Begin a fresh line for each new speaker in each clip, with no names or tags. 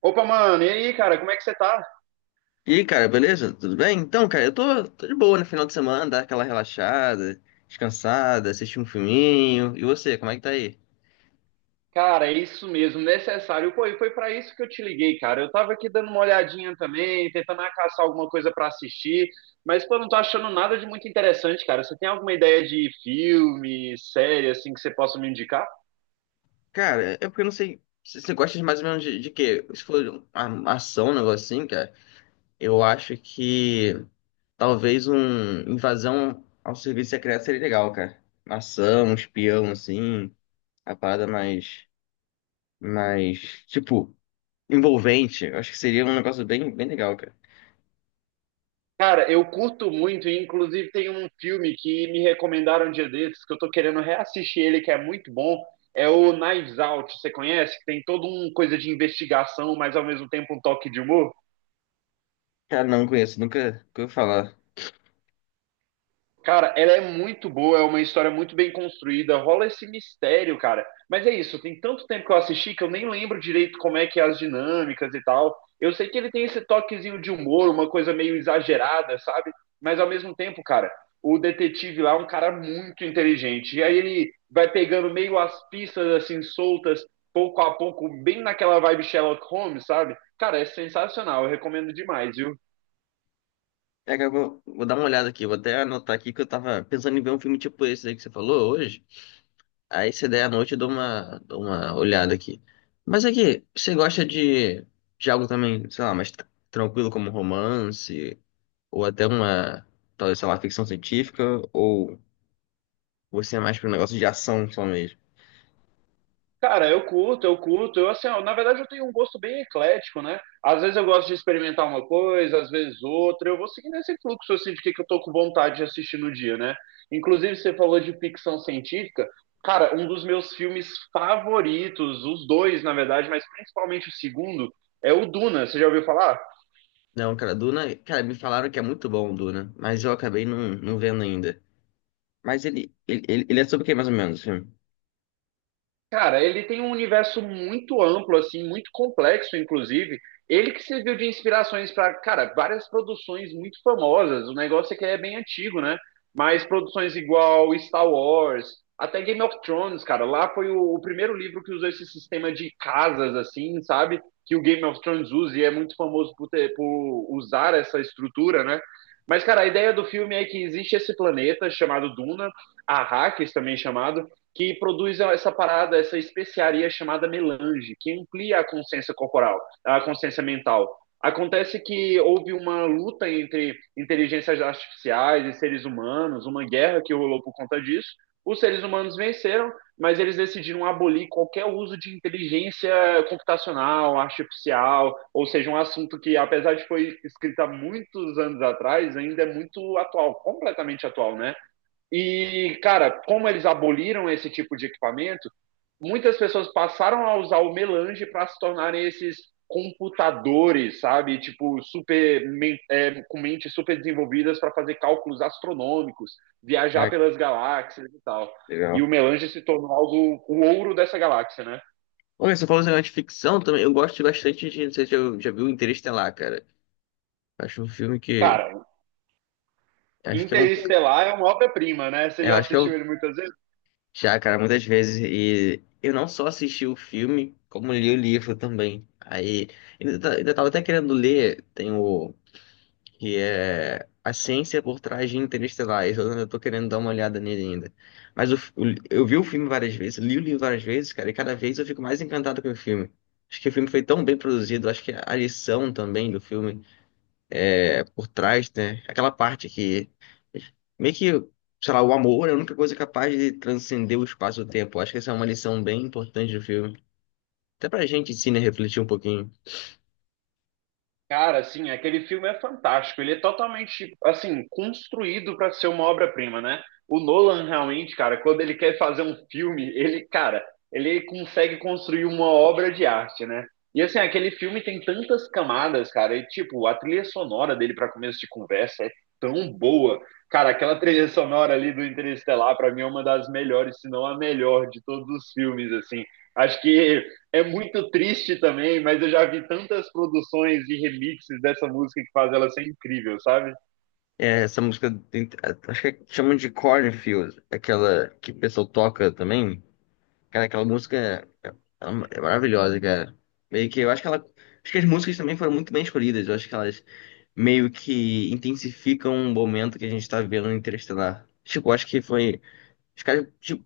Opa, mano, e aí, cara, como é que você tá?
E aí, cara, beleza? Tudo bem? Então, cara, eu tô de boa no final de semana, dar aquela relaxada, descansada, assistir um filminho. E você, como é que tá aí?
Cara, é isso mesmo, necessário. Pô, e foi pra isso que eu te liguei, cara. Eu tava aqui dando uma olhadinha também, tentando caçar alguma coisa pra assistir, mas pô, não tô achando nada de muito interessante, cara. Você tem alguma ideia de filme, série, assim, que você possa me indicar?
Cara, é porque eu não sei se você gosta de mais ou menos de, quê? Se for uma ação, um negócio assim, cara, eu acho que talvez um invasão ao serviço secreto seria legal, cara. Uma ação, um espião, assim, a parada mais, mais, envolvente. Eu acho que seria um negócio bem, bem legal, cara.
Cara, eu curto muito, e inclusive tem um filme que me recomendaram um dia desses, que eu tô querendo reassistir ele, que é muito bom. É o Knives Out, você conhece? Que tem toda uma coisa de investigação, mas ao mesmo tempo um toque de humor.
Cara, não conheço, nunca ouvi falar.
Cara, ela é muito boa, é uma história muito bem construída, rola esse mistério, cara. Mas é isso, tem tanto tempo que eu assisti que eu nem lembro direito como é que é as dinâmicas e tal. Eu sei que ele tem esse toquezinho de humor, uma coisa meio exagerada, sabe? Mas ao mesmo tempo, cara, o detetive lá é um cara muito inteligente. E aí ele vai pegando meio as pistas assim soltas, pouco a pouco, bem naquela vibe Sherlock Holmes, sabe? Cara, é sensacional, eu recomendo demais, viu?
É que eu vou dar uma olhada aqui, vou até anotar aqui que eu tava pensando em ver um filme tipo esse aí que você falou hoje. Aí se der à noite eu dou uma olhada aqui. Mas aqui, você gosta de algo também, sei lá, tranquilo como romance, ou até uma, talvez, sei lá, ficção científica, ou você é mais pro negócio de ação só mesmo?
Cara, eu curto, eu curto. Eu, assim, ó, na verdade, eu tenho um gosto bem eclético, né? Às vezes eu gosto de experimentar uma coisa, às vezes outra. Eu vou seguindo esse fluxo, assim, de que eu tô com vontade de assistir no dia, né? Inclusive, você falou de ficção científica. Cara, um dos meus filmes favoritos, os dois, na verdade, mas principalmente o segundo, é o Duna. Você já ouviu falar?
Não, cara, Duna, cara, me falaram que é muito bom o Duna, mas eu acabei não vendo ainda. Mas ele é sobre o que mais ou menos o filme?
Cara, ele tem um universo muito amplo, assim, muito complexo, inclusive. Ele que serviu de inspirações para, cara, várias produções muito famosas. O negócio é que é bem antigo, né? Mas produções igual Star Wars, até Game of Thrones, cara. Lá foi o primeiro livro que usou esse sistema de casas, assim, sabe? Que o Game of Thrones usa e é muito famoso por, ter, por usar essa estrutura, né? Mas, cara, a ideia do filme é que existe esse planeta chamado Duna, Arrakis também é chamado, que produz essa parada, essa especiaria chamada melange, que amplia a consciência corporal, a consciência mental. Acontece que houve uma luta entre inteligências artificiais e seres humanos, uma guerra que rolou por conta disso. Os seres humanos venceram, mas eles decidiram abolir qualquer uso de inteligência computacional, artificial, ou seja, um assunto que, apesar de foi escrito há muitos anos atrás, ainda é muito atual, completamente atual, né? E, cara, como eles aboliram esse tipo de equipamento, muitas pessoas passaram a usar o melange para se tornarem esses computadores, sabe? Tipo, super, é, com mentes super desenvolvidas para fazer cálculos astronômicos, viajar
Ah,
pelas galáxias e tal.
que
E
legal.
o melange se tornou algo, o ouro dessa galáxia, né?
Olha, você falou esse negócio de ficção também. Eu gosto bastante de. Não sei se já viu Interestelar, cara. Acho um filme que.
Cara,
Acho que é um.
Interestelar é uma obra-prima, né? Você
Eu
já
acho que
assistiu
eu
ele muitas vezes?
já, cara, muitas vezes. E eu não só assisti o filme, como li o livro também. Aí. Ainda tava até querendo ler. Tem o. Que é. A Ciência por Trás de Interestelar. Esse eu ainda tô querendo dar uma olhada nele ainda. Mas o f- o li- eu vi o filme várias vezes, li o livro várias vezes, cara, e cada vez eu fico mais encantado com o filme. Acho que o filme foi tão bem produzido, acho que a lição também do filme. Por trás, né? Aquela parte que meio que, sei lá, o amor é a única coisa capaz de transcender o espaço e o tempo. Acho que essa é uma lição bem importante do filme. Até pra gente, sim, né, refletir um pouquinho.
Cara, assim, aquele filme é fantástico. Ele é totalmente, assim, construído para ser uma obra-prima, né? O Nolan realmente, cara, quando ele quer fazer um filme, ele, cara, ele consegue construir uma obra de arte, né? E assim, aquele filme tem tantas camadas, cara, e tipo, a trilha sonora dele para começo de conversa é tão boa. Cara, aquela trilha sonora ali do Interestelar, para mim é uma das melhores, se não a melhor de todos os filmes, assim. Acho que é muito triste também, mas eu já vi tantas produções e remixes dessa música que faz ela ser incrível, sabe?
É, essa música, acho que chamam de Cornfield, aquela que o pessoal toca também. Cara, aquela música é, é maravilhosa, cara. Meio que eu acho que ela. Acho que as músicas também foram muito bem escolhidas. Eu acho que elas meio que intensificam o momento que a gente tá vendo no Interestelar. Tipo, acho que foi. Os caras, tipo,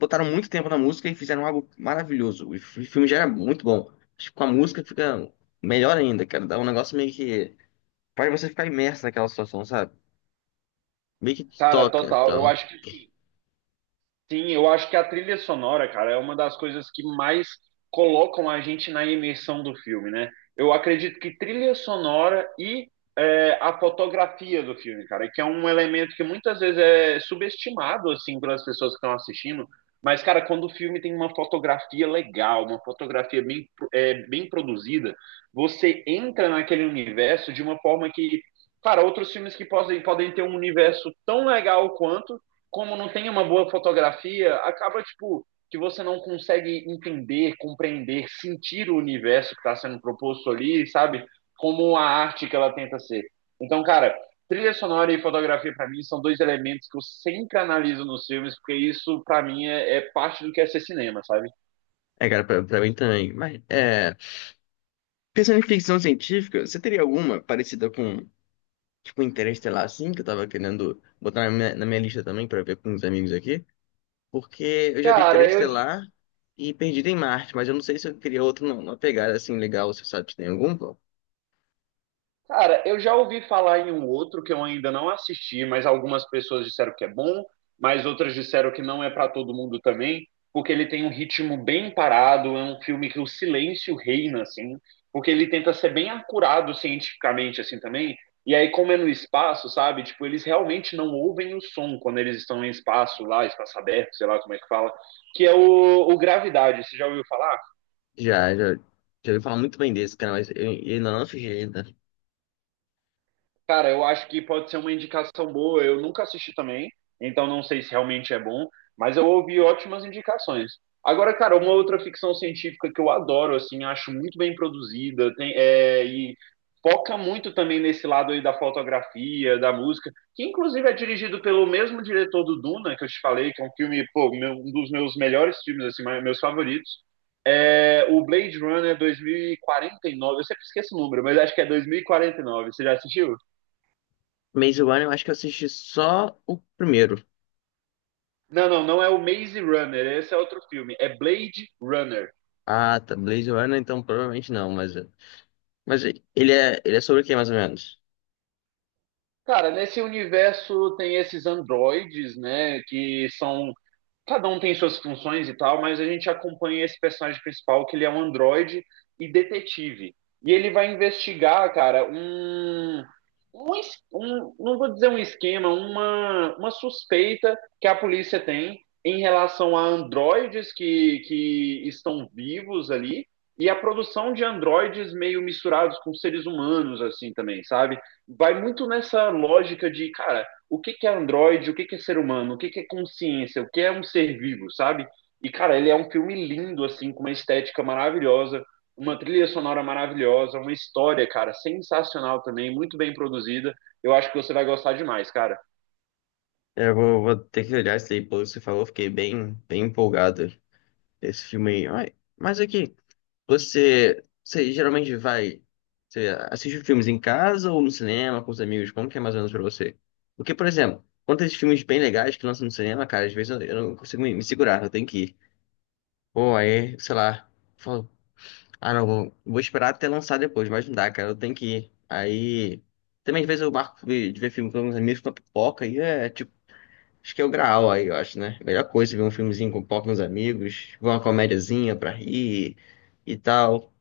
botaram muito tempo na música e fizeram algo maravilhoso. Filme já era muito bom. Acho que com a música fica melhor ainda, cara. Dá um negócio meio que. Faz você ficar imerso naquela situação, sabe? Meio que te
Cara,
toca,
total. Eu
então.
acho que Sim, eu acho que a trilha sonora, cara, é uma das coisas que mais colocam a gente na imersão do filme, né? Eu acredito que trilha sonora e é, a fotografia do filme, cara, que é um elemento que muitas vezes é subestimado, assim, pelas pessoas que estão assistindo. Mas, cara, quando o filme tem uma fotografia legal, uma fotografia bem, é, bem produzida, você entra naquele universo de uma forma que, cara, outros filmes que podem, podem ter um universo tão legal quanto como não tem uma boa fotografia, acaba tipo que você não consegue entender, compreender, sentir o universo que está sendo proposto ali, sabe? Como a arte que ela tenta ser. Então, cara, trilha sonora e fotografia para mim são dois elementos que eu sempre analiso nos filmes, porque isso para mim é parte do que é ser cinema, sabe?
É, cara, pra mim também. Mas, é. Pensando em ficção científica, você teria alguma parecida com, tipo, Interestelar, assim, que eu tava querendo botar na na minha lista também pra ver com os amigos aqui? Porque eu já vi
Cara, eu
Interestelar e Perdido em Marte, mas eu não sei se eu queria outro, não. Uma pegada assim legal, você sabe se tem algum?
Cara, eu já ouvi falar em um outro que eu ainda não assisti, mas algumas pessoas disseram que é bom, mas outras disseram que não é pra todo mundo também, porque ele tem um ritmo bem parado, é um filme que o silêncio reina, assim, porque ele tenta ser bem acurado cientificamente, assim, também. E aí, como é no espaço, sabe? Tipo, eles realmente não ouvem o som quando eles estão em espaço lá, espaço aberto, sei lá como é que fala, que é o Gravidade. Você já ouviu falar?
Já, já, Já ouvi falar muito bem desse, cara, mas eu ainda não assisti ainda.
Cara, eu acho que pode ser uma indicação boa. Eu nunca assisti também, então não sei se realmente é bom, mas eu ouvi ótimas indicações. Agora, cara, uma outra ficção científica que eu adoro, assim, acho muito bem produzida, tem, é, e foca muito também nesse lado aí da fotografia, da música, que inclusive é dirigido pelo mesmo diretor do Duna, que eu te falei, que é um filme, pô, um dos meus melhores filmes, assim, meus favoritos. É o Blade Runner 2049, eu sempre esqueço o número, mas acho que é dois mil e quarenta e nove. Você já assistiu?
Maze Runner, eu acho que eu assisti só o primeiro.
Não, não, não é o Maze Runner, esse é outro filme, é Blade Runner.
Ah, tá. Maze Runner, então provavelmente não, mas. Mas ele é sobre o que, mais ou menos?
Cara, nesse universo tem esses androides, né, que são cada um tem suas funções e tal, mas a gente acompanha esse personagem principal, que ele é um androide e detetive. E ele vai investigar, cara, não vou dizer um esquema, uma suspeita que a polícia tem em relação a androides que estão vivos ali e a produção de androides meio misturados com seres humanos, assim também, sabe? Vai muito nessa lógica de, cara, o que, que é Android, o que, que é ser humano, o que, que é consciência, o que é um ser vivo, sabe? E, cara, ele é um filme lindo, assim, com uma estética maravilhosa, uma trilha sonora maravilhosa, uma história, cara, sensacional também, muito bem produzida. Eu acho que você vai gostar demais, cara.
Vou ter que olhar isso aí, pelo que você falou, fiquei bem, bem empolgado. Esse filme aí. Ai, mas aqui, você, você geralmente vai, você assiste filmes em casa ou no cinema com os amigos? Como que é mais ou menos pra você? Porque, por exemplo, quando tem esses filmes bem legais que lançam no cinema, cara, às vezes eu não consigo me segurar, eu tenho que ir. Pô, aí, sei lá, falo, ah não, vou esperar até lançar depois, mas não dá, cara, eu tenho que ir. Aí, também às vezes eu marco de ver filme com uns amigos com a pipoca e é tipo, acho que é o graal aí, eu acho, né? Melhor coisa é ver um filmezinho com pipoca com os amigos, ver uma comédiazinha pra rir e tal.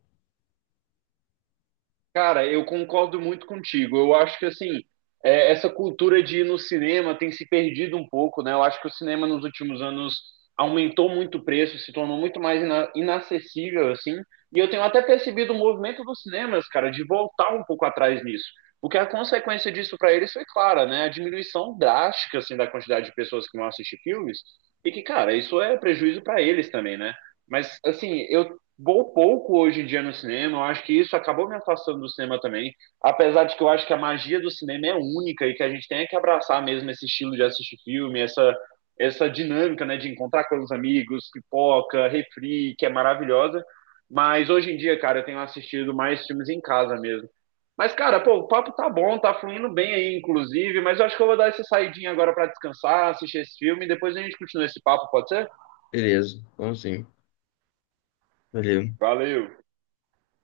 Cara, eu concordo muito contigo. Eu acho que assim, é, essa cultura de ir no cinema tem se perdido um pouco, né? Eu acho que o cinema nos últimos anos aumentou muito o preço, se tornou muito mais inacessível, assim. E eu tenho até percebido o movimento dos cinemas, cara, de voltar um pouco atrás nisso. O que é a consequência disso para eles foi clara, né? A diminuição drástica, assim, da quantidade de pessoas que vão assistir filmes. E que, cara, isso é prejuízo para eles também, né? Mas, assim, eu vou pouco hoje em dia no cinema. Eu acho que isso acabou me afastando do cinema também. Apesar de que eu acho que a magia do cinema é única e que a gente tem que abraçar mesmo esse estilo de assistir filme, essa dinâmica, né, de encontrar com os amigos, pipoca, refri, que é maravilhosa. Mas hoje em dia, cara, eu tenho assistido mais filmes em casa mesmo. Mas, cara, pô, o papo tá bom, tá fluindo bem aí, inclusive. Mas eu acho que eu vou dar essa saidinha agora pra descansar, assistir esse filme e depois a gente continua esse papo, pode ser?
Beleza, vamos sim. Valeu.
Valeu!